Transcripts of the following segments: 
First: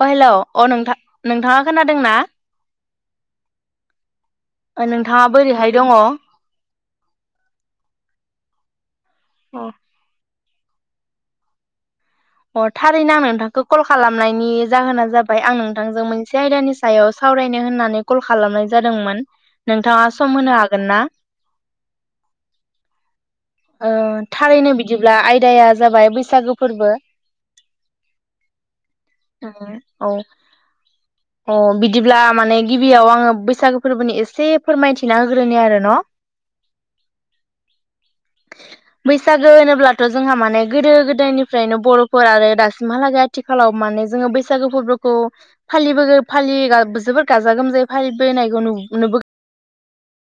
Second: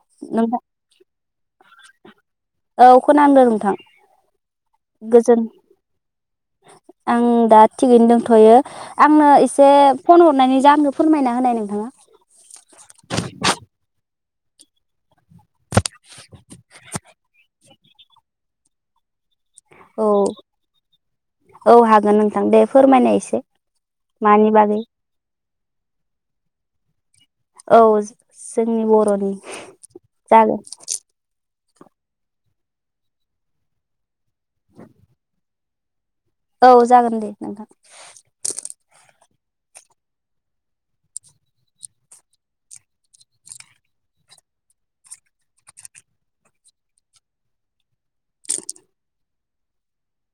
अ hello अ नोंथां नोंथाङा खोनादों ना औ खोनांदों नोंथां नोंथाङा गोजोन बोरैहाय दङ आं दा थिगैनो दंथ'यो आंनो एसे फन हरनायनि जाहोनखौ फोरमायना होनाय नोंथाङा अ थारैनो आं नोंथांखौ कल खालामनायनि जाहोना जाबाय आं नों ओ जों मोनसे आयदानि सायाव सावरायनो होननानै कल खालामनाय जादोंमोन नोंथाङा औ सम होनो हागोन ना औ हागोन नोंथां दे फोरमायनाय एसे मानि थारैनो बागै बिदिब्ला आयदाया जाबाय बैसागो फोरबो औ जोंनि बर'नि औ जागोन अ बिदिब्ला माने गिबियाव आङो बैसागो फोरबोनि ए एसे फोरमायथिना होग्रोनि आरो न' औ जागोन दे नोंथां बैसागो होनोब्लाथ' जोंहा माने गोदो गोदायनिफ्रायनो बर'फोर आरो दासिमहालागै आथिखालाव माने जोङो बैसागो फोरबोखौ फालिबो फालि जोबोर गाजा गोमजायै फालिबोनायखौ नुबो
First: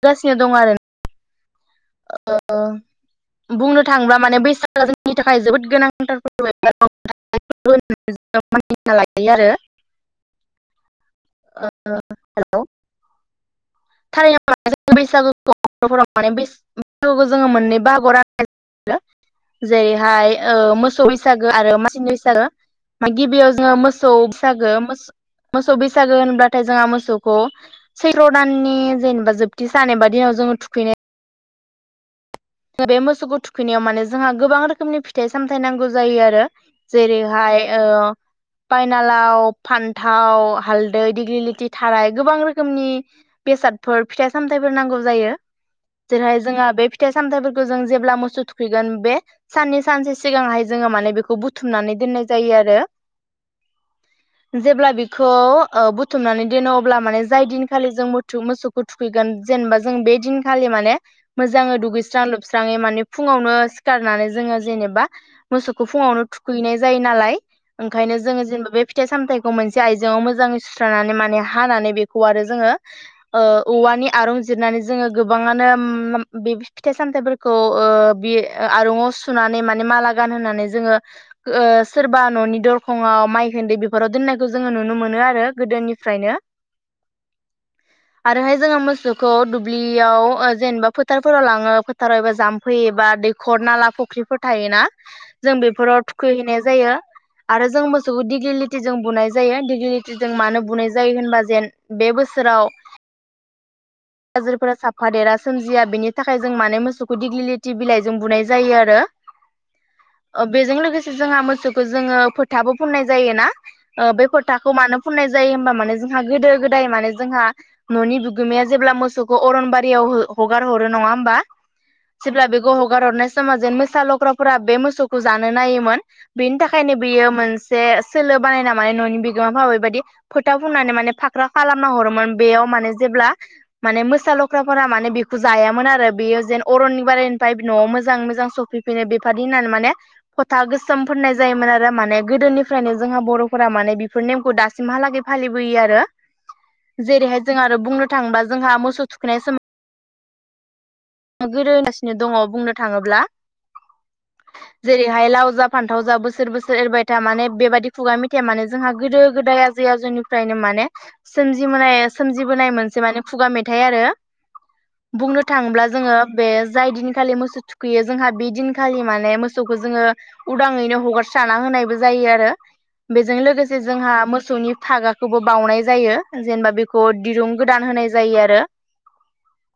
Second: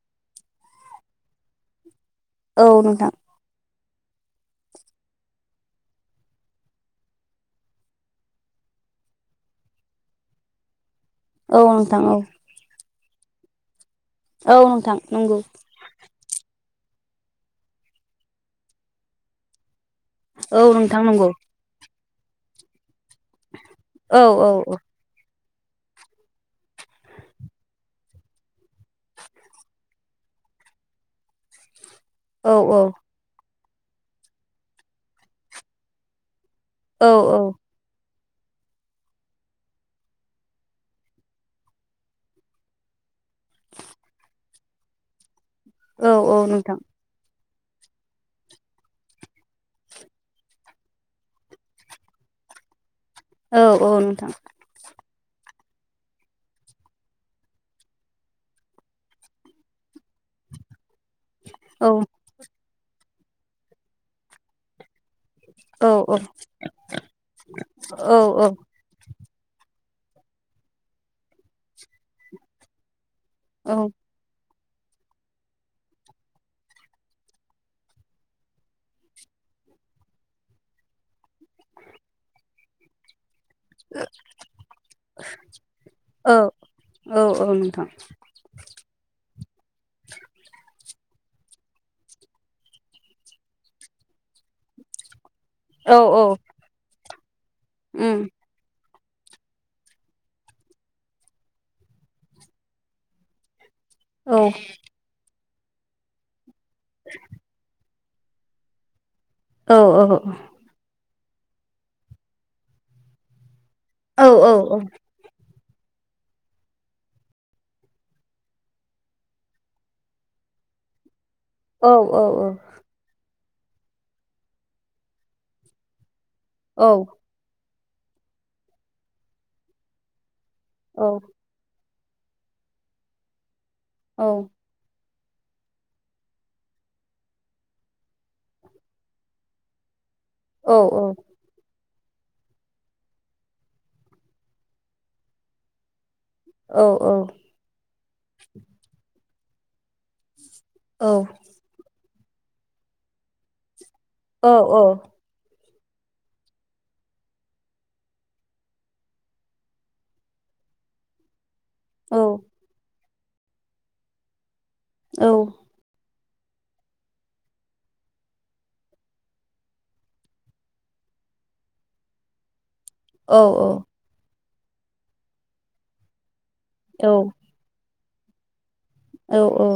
गासिनो दं आरो औ नोंथां थांब्ला माने बैसागआ जोंनि थाखाय जोबोद गोनांथार [unintelligible] लायो आरो औ नोंथां औ हेल' थारैनो औ म नोंथां नंगौ बैसागु'फोराव माने [unintelligible] [unintelligible] मोननै बाहागो आव [unintelligible] जेरैहाय औ ओ नोंथां मोसौ नंगौ बैसागो आरो मासि [unintelligible] गिबियाव जोङो मोसौ औ औ बैसागो औ मोसौ बैसागोन होनब्लाथाय जोंहा मोसौखौ सैत्र'दान नि जेनेबा जोबथि सानबा दिनाव जोङो थुखैनाय औ बे मोसौ थु थुखैनायाव माने जोंहा गोबां रोखोमनि फिथाइ सामथायाइ नांगौ जायो आरो औ जेर हाय ओ पायनालाव फान्थाव हालदै दिेग्लिलिथि थाराय गोबां रोखोमनि बेसादफोर फिथाइ सामथायाइफोर नांगौ जायो औ औ जेरैहाय जोंहा नोंथां बे फिथ थाइ जों जेब्ला मोसौ थुखैगोन बे साननि सानसे सिगांहाय जोङो माने बेखौ बुथुमनानै दोननाय जायो आरो औ औ नोंथां जेब्ला बेखौ ओ बुथुमनानै दोनो अब्ला माने जाय दिनखालि जों मथ मोसौखौ थुखैगोन जेनेबा जों बे दिनखालि माने मोजाङै औ दुगै स्रां लोबस्राङै माने फुङावनो सिखारनानै जोङो जेनेबा मोसौखौ औ औ फुङावनो थुखैनाय जायो नालाय ओंखायनो जोङो औ औ जेनेबा बे फिथाइ सामथाय मोनसे आइजआव मोजाङै सुस्रनानै माने हानानै बेखौ आरो जोङो ओ औवानि आरं जिरनानै जोङो गोबाङानो मा बे फिथाइ सामथायाइफोरखौ ओ बि आरंआव सुनानै माने माला गानहानै जोङो ओ सोरबा न'नि दरखङाव माइ बेफोराव दोननायखौ जोङो नुनो मोनो आरो औ गोदोनिफ्रायनो औ औ नोंथां आरोहाय जोङो मोसौखौ बियाव जेनेबा फोथारफोराव लां फोथाराव एबा जाम्फैयो एबा दैखर नाला फुख्रिफोर थायोना जों औ बेफोराव औ थुखैहैनाय जायो आरो जों मोसौखौ उम दिगलिलिथि जों बुनाय जायो डिग्लिलिथिजों मानो बुनाय जायो होनबा जेन बे बोसोराव औ आजारफोरा थाफा देरा सोमजिया बेनि थाखाय जों माने मोसौखौ दिगलिलिथि बिलाइ जों बुनाय जायो आरो। औ औ। ओ बेजों लोगोसे जोंहा मोसौखौ जोङो फोथाबो फुननाय जायो ना। ओ बे खोथाखौ मानो फुननाय जायो होमबा मानो जोंहा गोदो गोदाय माने जोंहा न'नि बिगोमाया जेब्ला मोसौखौ अरनबारियाव हो हगार हर रो नङा होमबा? जेब्ला बेखौ हगार हरनाय समा जेन मोसा लख्राफोरा बे मोसौखौ जानो नायोमोन। बिनि थाखायनो बियो मोनसे एसे सोलो बानाय ना माने न'नि बिगोमाफ्रा बेबायदि फोथा फुननानै माने फाख्रा खालार फुनना हरोमोन बेयाव माने जेब्ला माने मोसा लख्राफोरा माने बि जायामोन आरो बेयो जेन अरननि बारायनिफ्राय न'आव मोजाङै मोजां सफैफिनो बेफोरदि होननानै माने फथा गोसोम फोननाय जायोमोन आरो। बे माने गोदोनिफ्रायनो जोंहा बर'फोरा माने बेफोर नेमखौ दासिमहालागै फालिबोयो आरो। जेरैहाय जों आरो बुंनो थाङोबा जोंहा मोसौ थु खैनाय सम [unintelligible] नों दङ बुंनो थाङोब्ला। जेरेहाय लाव जाब फानथाव जा बोसोर बोसोर एरबाय था माने बेबायदि खुगा मिथाइया माने जोंहा गोदो गोदाय आजै आजौनिफ्रायनो माने सोमजिमोनाय सोमजिबोनाय मोनसे माने खुगा मेथाइ आरो। बुंनो थाङोब्ला जोङो बे जाय दिनखालि मोसौ थुखैयो जोंहा बे दिनखालि माने मोसौखौ जोङो उदाङैनो हगारस्राना होनायबो जायो आरो। बेजों लोगोसे जोंहा मो मोसौनि फागाखौबो बाउनाय जायो। जेनेबा बेखौ दिरुं गोदान होनाय जायो आरो। औ औ।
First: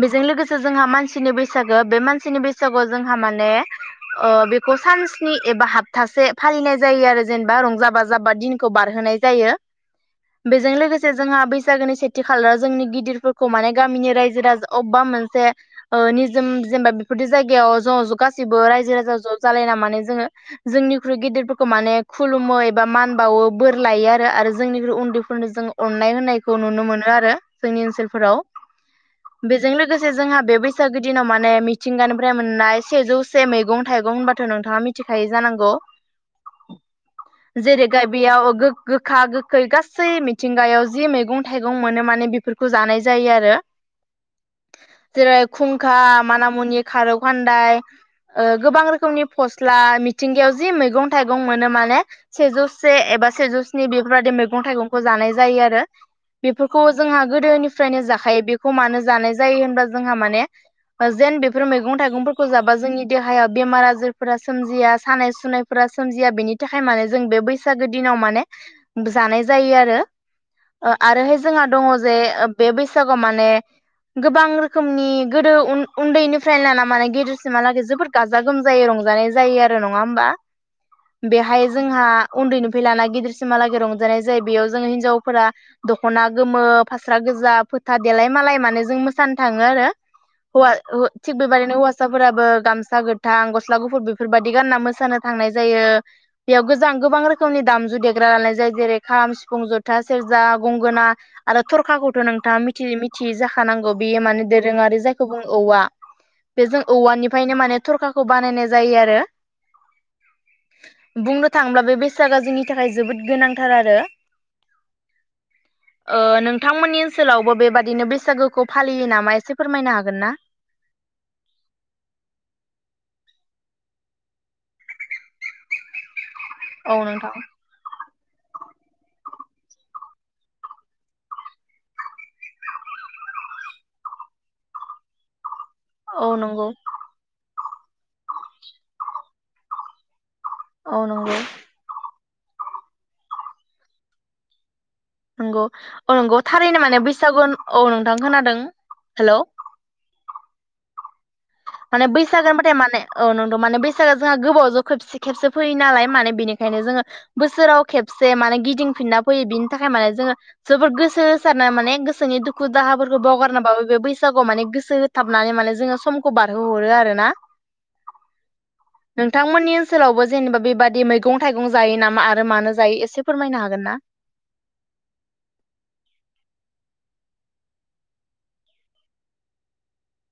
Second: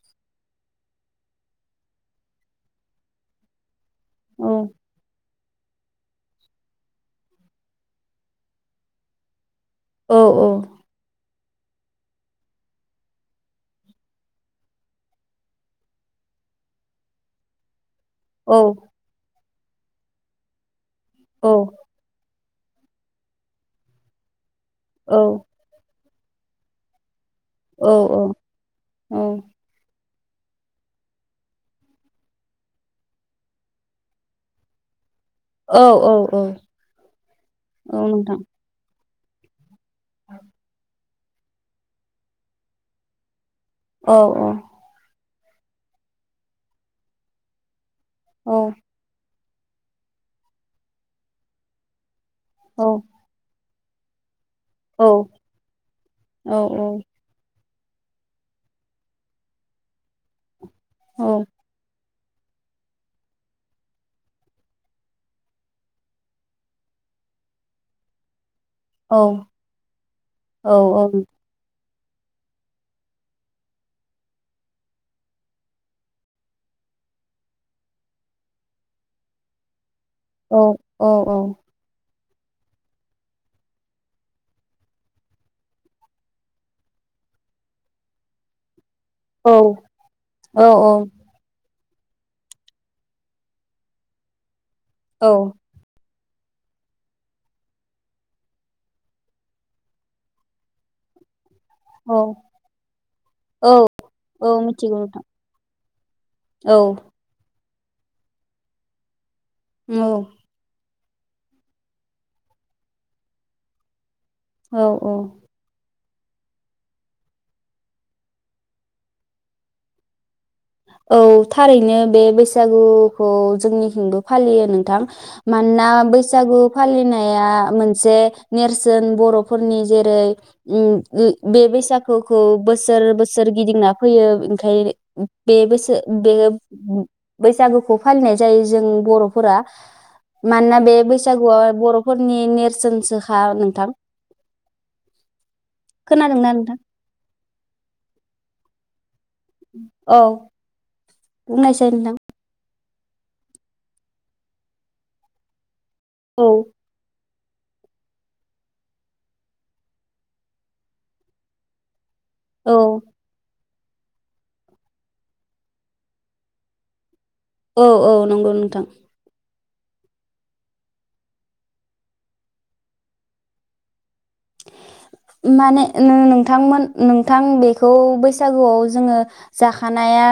बेजों लोगोसे जोंहा मानसिनि बैसागो बे मानसिनि बैसागुआव जोंहा माने अ बेखौ सान्स स्नि एबा हाफथासे फालिनाय जायो आरो जेनेबा रंजा बाजाबा दिनखौ बारहोनाय जायो। बेजों लोगोसे जोंहा बै बैसागोनि सेथि खालार जोंनि गिदिरफोरखौ माने गामिनि रायजो राजा अबबा मोनसे ओ निजोम जेनेबा बेफोरदि जायगायाव ज' ज' गासिबो रायजो राजा ज' जालायना माने जोङो जोंनि ख्रुइ गिदिरफोरखौ माने खुलुम मै एबा मान बावो बोर लायो आरो आरो जों जोंनिख्रु उन्दैफोरनो जों अन नाय होननायखौ नुनो मोनो आरो। जोंनि ओनसोलफोराव। बेजों लोगोस जोंहा बे बैसागो दिनाव माने मिथिंगानिफ्राय मोननाय सेजौ से मैगं-थाइगं होनबाथ' नोंथाङा मि मिथिखायो जानांगौ जेरै गाय बेयाव गो गो गोखा गोखै गास सै मिथिंगायाव जि मैग मैगं-थाइगं मोनो माने बिफोरखौ जानाय जायो आरो। औ अ'। जेरै खुंखा माना मुनि खारौ खान्दाय ओ गोबां रोखोमनि फस्ला मिथिंगायाव जि मैगं-थाइगं मोनो माने सेेजौ से एबा सेजौ नै बेफोरबादि मो मैगं-थाइगंखौ जानाय जायो आरो बेफोरखौ जोंहा गोदोनि फ्रायनो जाखायो बेखौ मानो जानाय जायो होनबा जोंहा माने अ जेन बेफोर मैगं-थाइगंफोरखौ खौजाबा जोंनि देहायाव बेमार आजारफोरा सोमजिया सानाय सुनायफोरा सोमजिया बेनि थाखाय माने जों बे बैसागो दिनाव माने जानाय जायो आरो ओ आरोहाय जोंहा दङ जे बे बैसागु माने गोबां रोखोमनि गोदो उन उन्दैनिफ्रायनो लाना माने गेदिरसिमहालागै जोबोद गाजा गोमजायै रंजानाय जायो आरो न' नङा हबा बेहाय जोंहा उन्दैनिफ्राय लाना गिदिरसिमहालागै रंजानाय जायो बेयाव जोङो हिनजावफोरा दख'ना गोमो फास्रा गोजा फोथा गोजा देलाय-मालाय माने जों मोसानो थाङो आरो होवा थिग बिदिनो हौवासा होवासाफोराबो गामसा गोथां गस्ला गुफुर बेफोरबायदि गानना मोसानो थांनाय जायो। बेयाव गोजां गोबां रोखोमनि दामजु देग्रा लानाय जायो जेरै खाम सिफुं जथा सेरजा गंगोना आरो औ थरखाखौथ' नोंथाङा मिथि मिथियै जा औ औ जानांगौ बियो माने औ दोरोंआरि मिथिगौ जायखो नोंथां बुङो औवा बे जों औवानिफ्रायनो माने थरखाखौ बानायनाय जायो आरो औ बुंनो थाङोब्ला बे बेसादा जोंनि थाखाय जोबोद गोनांथार आरो औ औ ओ नोंथांमोननि ओनसोलावबो बेबादिनो बैसागु खौ फालियो नामा एसे फोरमायनो हागोन ना? औ थारैनो बे बैसागुखौ जोंनिथिंबो फालियो नोंथां मानोना बै सागु औ नोंथां फालिनाया मोनसे नेरसोन बर'फोरनि जेरै उ ओ बे बैसागुखौ बोसोर बोसोर गिदिंना फैयो ओंखाय बे बैसो बे औ नंगौ बैसागुखौ फालिनाय जायो जों बर' बर'फोरा मानोना बे औ नंगौ बैसागुआव बर' फोरनि नेरसोनसोखा नोंथां नंगौ औ नंगौ खोनादोंना नोंथां थारैनो माने बैसागु औ नोंथां खोनादों। हेलौ औ बुंनायसाय माने नोंथां बैसागो होनबाथाय माने औ नंगौ माने बैसागआ जोंहा गोबाव जों खेबसे खेबसो फैयो नालाय माने औ बेनिखायनो जोङो बोसोराव खेबसे माने गिदिंफिनना फैयो बिनि थाखाय माने जोङो जोबोद गोसो होसारनो माने जोंनि दुखु औ दाहाफोरखौ बावगारनाबाबो बे बै सागु माने गोसो होथाबनानै माने जोङो सम खौ बारहो हरो आरो ना औ औ नोंगौ नोंथां नोंथांमोननि ओनसोलावबो जेनेबा बेबादि मैगं-थाइगं जायो नामा आरो मानो जायो एसे फोरमायनो हागोन ना माने नोंथांमोन नोंथां बेखौ बैसागुआव जोङो जाखानाया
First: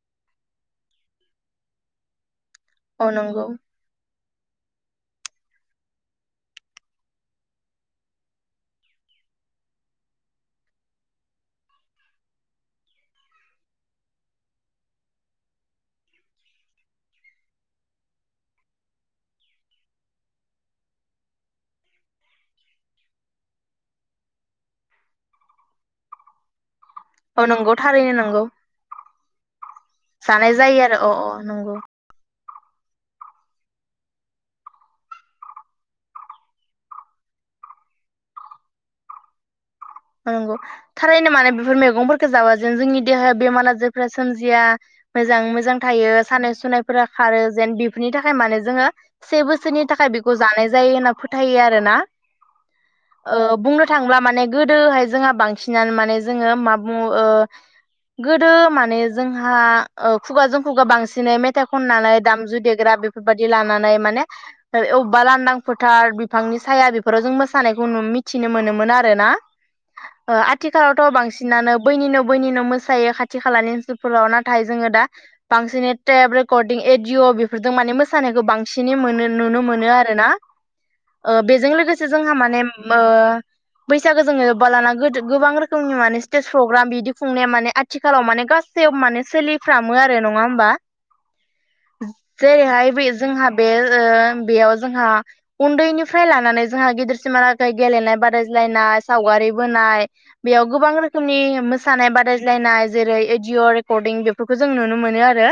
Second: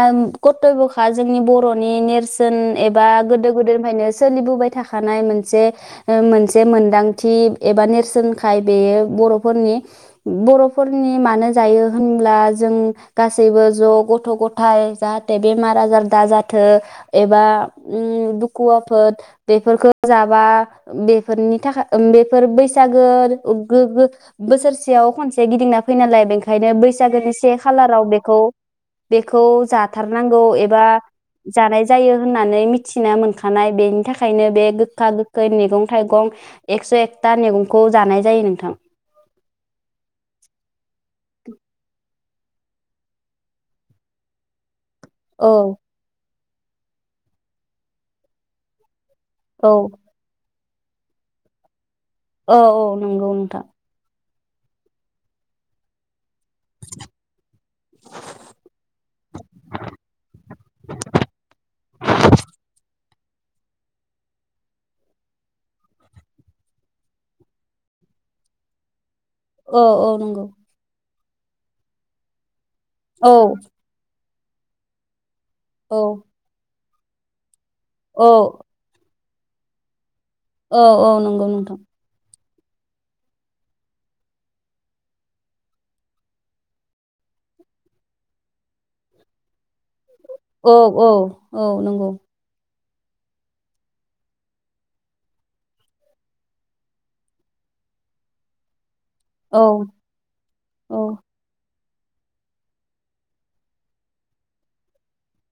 कतब्यखा जोंनि बर'नि नेरसो न औ एबा नंगौ गोदो गोदायनिफ्रायनो सोलिबोबाय थाखानाय मोनसे ओ मोनसे मोनदांथि एबा नेरसोनखाय बेयो बर'फोरनि बर'फोरनि मानो जायो होनब्ला जों गासैबो ज' गथ' गथाय जाहाथे बेमार आजार दाजाथों एबा उम दुखु आफोद बेफोरखौ जाबा बेफोरनि थाखाय बेफोर बैसागो गो गो बोसोरसेयाव खनसे गिदिंना फैनालाय बेखायनो बै जागोनि औ से नंगौ खालाराव थारैनो नंगौ बेखौ-बेखौ जाथारनांगौ जानाय जायो एबा आरो औ औ नंगौ जानाय जायो होनना माने मिथिना मोनखानाय बेनि थाखायनो बे गोखा गोखै मैगं थाइगं एकस' एकथा मैगंखौ जानाय जायो नोंथां अम नोंगौ थारैनो माने बेफोर मैगंफोरखौ थो जाबा जों जोंनि देहाया बेमार आजारफ्रा सोमजिया मोजाङै मोजां औ थायो सानाय सु सुनायफोरा खारो जेन बेफोरनि थाखाय माने जोङो से औ बोसोरनि थाखाय बेखौ जानाय जायो होनना फोथायो आरो ना औ औ नोंगौ ओ नोंथां बुंनो थांब्ला माने गोदोहाय जोंहा बांसिनानो माने जोङो मा बुङो ओ गोदो माने जोंहा ओ खुगाजों खुगा बांसिनै मेथाइ खननानै दामजु देग्रा बेफोर बेफोरबायदि लानानै माने अबेबा लांदां फोथार बिफांनि साया बेफोराव जों मोसानायखौ मिथिनो मोनोमोन आरो ना औ औ ओ नंगौ आथिखालावथ' बांसि नानो बैनि न-बैनि न मोसा सायो जायो औ खाथि खालानि ओनोलफोराव नाथ नाथाय जोङो दा बांसिनै औ थेब रेकर्ड एदिअ बि फोरजों माने मोसानायखौ बांसिनै मोनो नुनो मोनो आरो ना औ औ नोंगौ नोंथां। नेम ओ बैसागो जोङो बालाना गोदो गोबां रोखोमनि माने स्टेज प्रग्राम बिदि खुंनाया माने आथिखालाव माने गासै माने सोलि फ्रामो आरो नङा होमबा औ औ औ नंगौ जेरैहाय बोयो जोंहा बे ओ बेयाव जोंहा उन्दैनिफ्राय लानानै जोंहा गिदिरसिमहा लागै गेलेनाय बादाय्लायनाय सावगारि औ बोनाय बेयाव गोबां औ रोखोमनि मोस सानाय बादायज्लायनाय जेरै एडिअ' रेकर्डिं बेफोरखो जों नुनो मोनो आरो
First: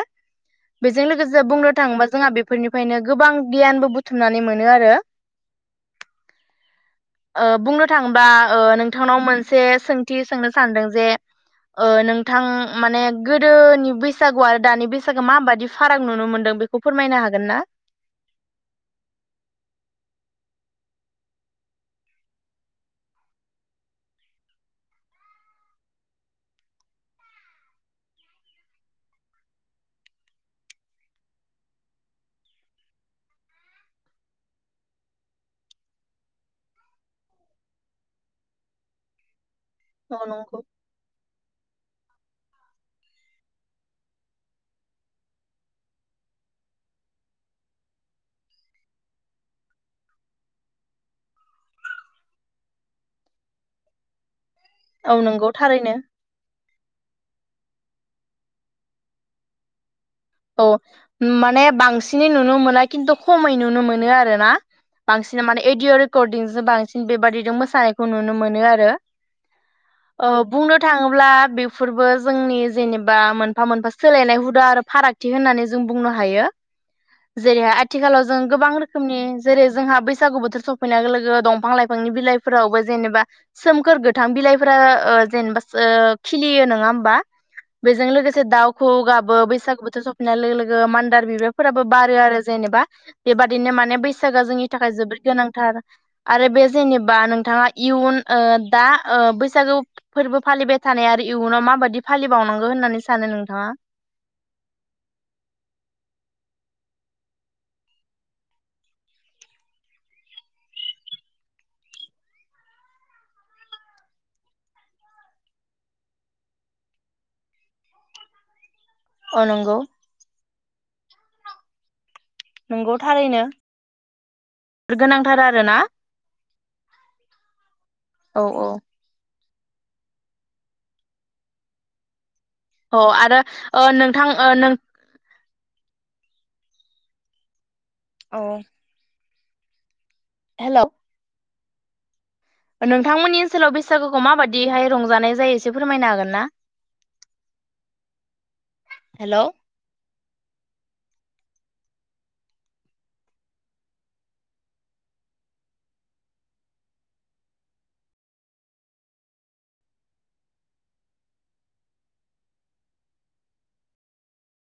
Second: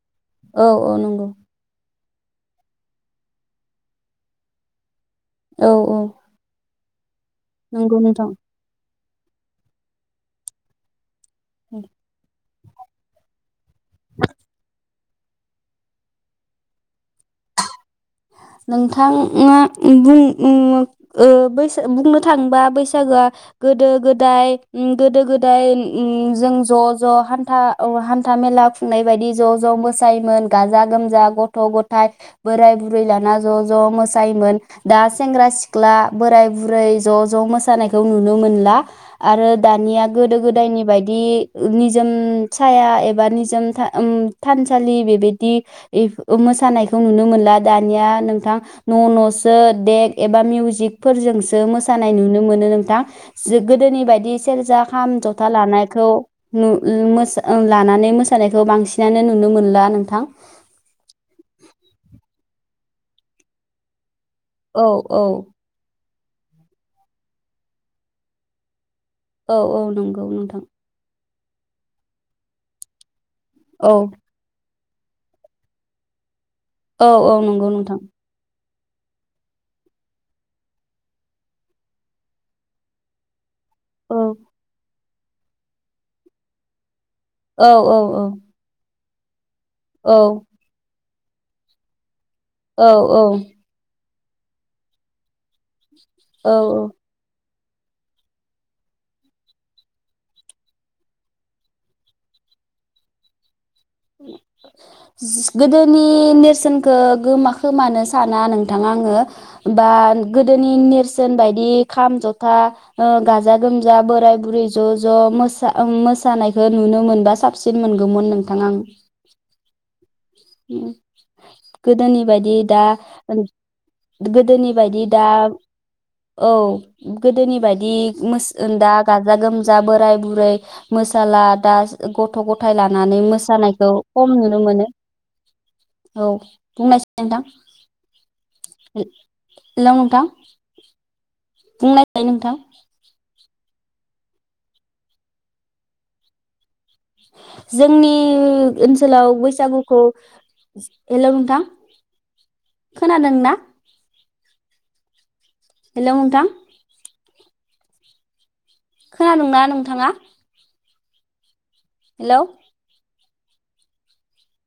औ बेजों नंगौ लोगोसे बुंनो थाङोबा जोंहा बेफोरनिफ्रायनो गोबां गियानबो बुथुमनानै मोनो आरो। औ औ ओ बुंनो नंगौ थाङो नोंथां ओ नोंथांनाव मोनसे सोंथि सोंनो सानदों जे औ ओ नोंथां माने गोदोनि बैसागु आरो दानि बैस सोगो माबायदि फाराग नुनो मोन्दों बेखौ फोरमायनो हागोन ना? नोंथा ङा ङो बुं ङो ओ बैसो बुंनो थाङोबा बैसागोआ गोदो गोदाय ओम गोदो गोदाय ओम जों ज' ज' हान्था अ हान्था मेला खुंनाय बायदि ज' ज' मोसायोमोन गाजा गोमजा गथ' गथाय बोराय बुरै लाना ज' ज' मोसायोमोन दा सेंग्रा सिख्ला बोराय बुरै ज' ज' मोसानायखौ नुनो मोनला आरो दानिया औ गोदो नंगौ गोदायनि बायदि निज जोम साया एबा निजोम था ओम थानसालि बेबायदि इफ ओ मोसानायखौ नुनो मोनला दानिया नोंथां न' न'सो देक एबा मिउजिकफोरजोंसो मोसानाय नुनो मोनो नोंथां जो गोदोनि बायदि सेरजा खाम औ नंगौ जथा थारैनो लानायखौ नु ओम मोस ओं लानानै मोसानायखौ बांसिनानो नुनो मोनला नों औ माने बांसि सिनै नुनो मोना खिन्थु खमै नुनो मोनो आरो ना औ औ बांसिन माने एदिअ' रेकरडिंजों बांसिन बेबादिजों मोसानायखौ नुनो मोनो आरो औ [inaudible] औ नंगौ नोंथां बुंनो थाङोब्ला बेफोरबो जोंनि जेनेबा मोनफा मोनफा औ सोलायनाय हुदा आरो फाराग थि होननानै जों बुंनो हायो औ औ नंगौ जेरैहा नोंथां आथिखालाव जों गोबां रोख रोखोमनि जेरै जोंहा बैसागु बोथोर सफैनाय लोगो लोगो दंफां लाइफांनि बिलाइफोरावबो जेनेबा सोमखोर औ गोथां बिलाइफोरा ओ जेनेबास ओ खिलियो नङा होमबा? औ औ बेजों औ लोगोसे दाउ खौवौ गाब बो बैसागो बोथ औ नो लोगो लोगो मान दार बिबारफोराबो बारो आरो जेनेबा औ औ बेबादिनो माने बै बैसागोआ जोंनि थाखाय जोबोद गोनांथार आरो औ बे औ जेनेबा नोंथाङा इयुन ओ दा ओ बैसागु फोरबो फालिबाय थानाय आरो इयुनाव माबादि फालिबावनांगौ होननानै सानो नोंथाङा? गोदोनि नेरसोनखौ गोमा खोमानो साना नोंथां आङो बा गोदोनि नेरसोन बायदि खाम जथा गाजा गोमजा बोराय बुरै ज' ज' मोसा मोसानायखौ नुनो मोनबा साबसिन मोनगौमोन नोंथां आं अ नंगौ गो गोदोनि बायदि दा नंगौ थारैनो गोदोनि बायदि दा गोनांथार आरोना औ गोदोनि बायदि दा औ औ मोसा गाजा गोमज जा बोराय बुरै मोसाला दा गथ गथ' गथाय औ लानानै आरो ओ मोसानायखौ नोंथां खम ओ नुनो नों मोनो [inaudible] औ बुंनायसाय नोंथां औ हेल' नोंथां हेल' बुंनाय [unintelligible] नोंथां ओनसोलाव बैसागुखौ माबाददिहाय रंजानाय जायो एसे फोरमायनो हागोन ना? जोंनि ओनसोलाव हेलौ बैसागुखौ हेल' नोंथां खोनादों ना हेलौ नोंथां खोनादोंना नोंथाङा? हेल'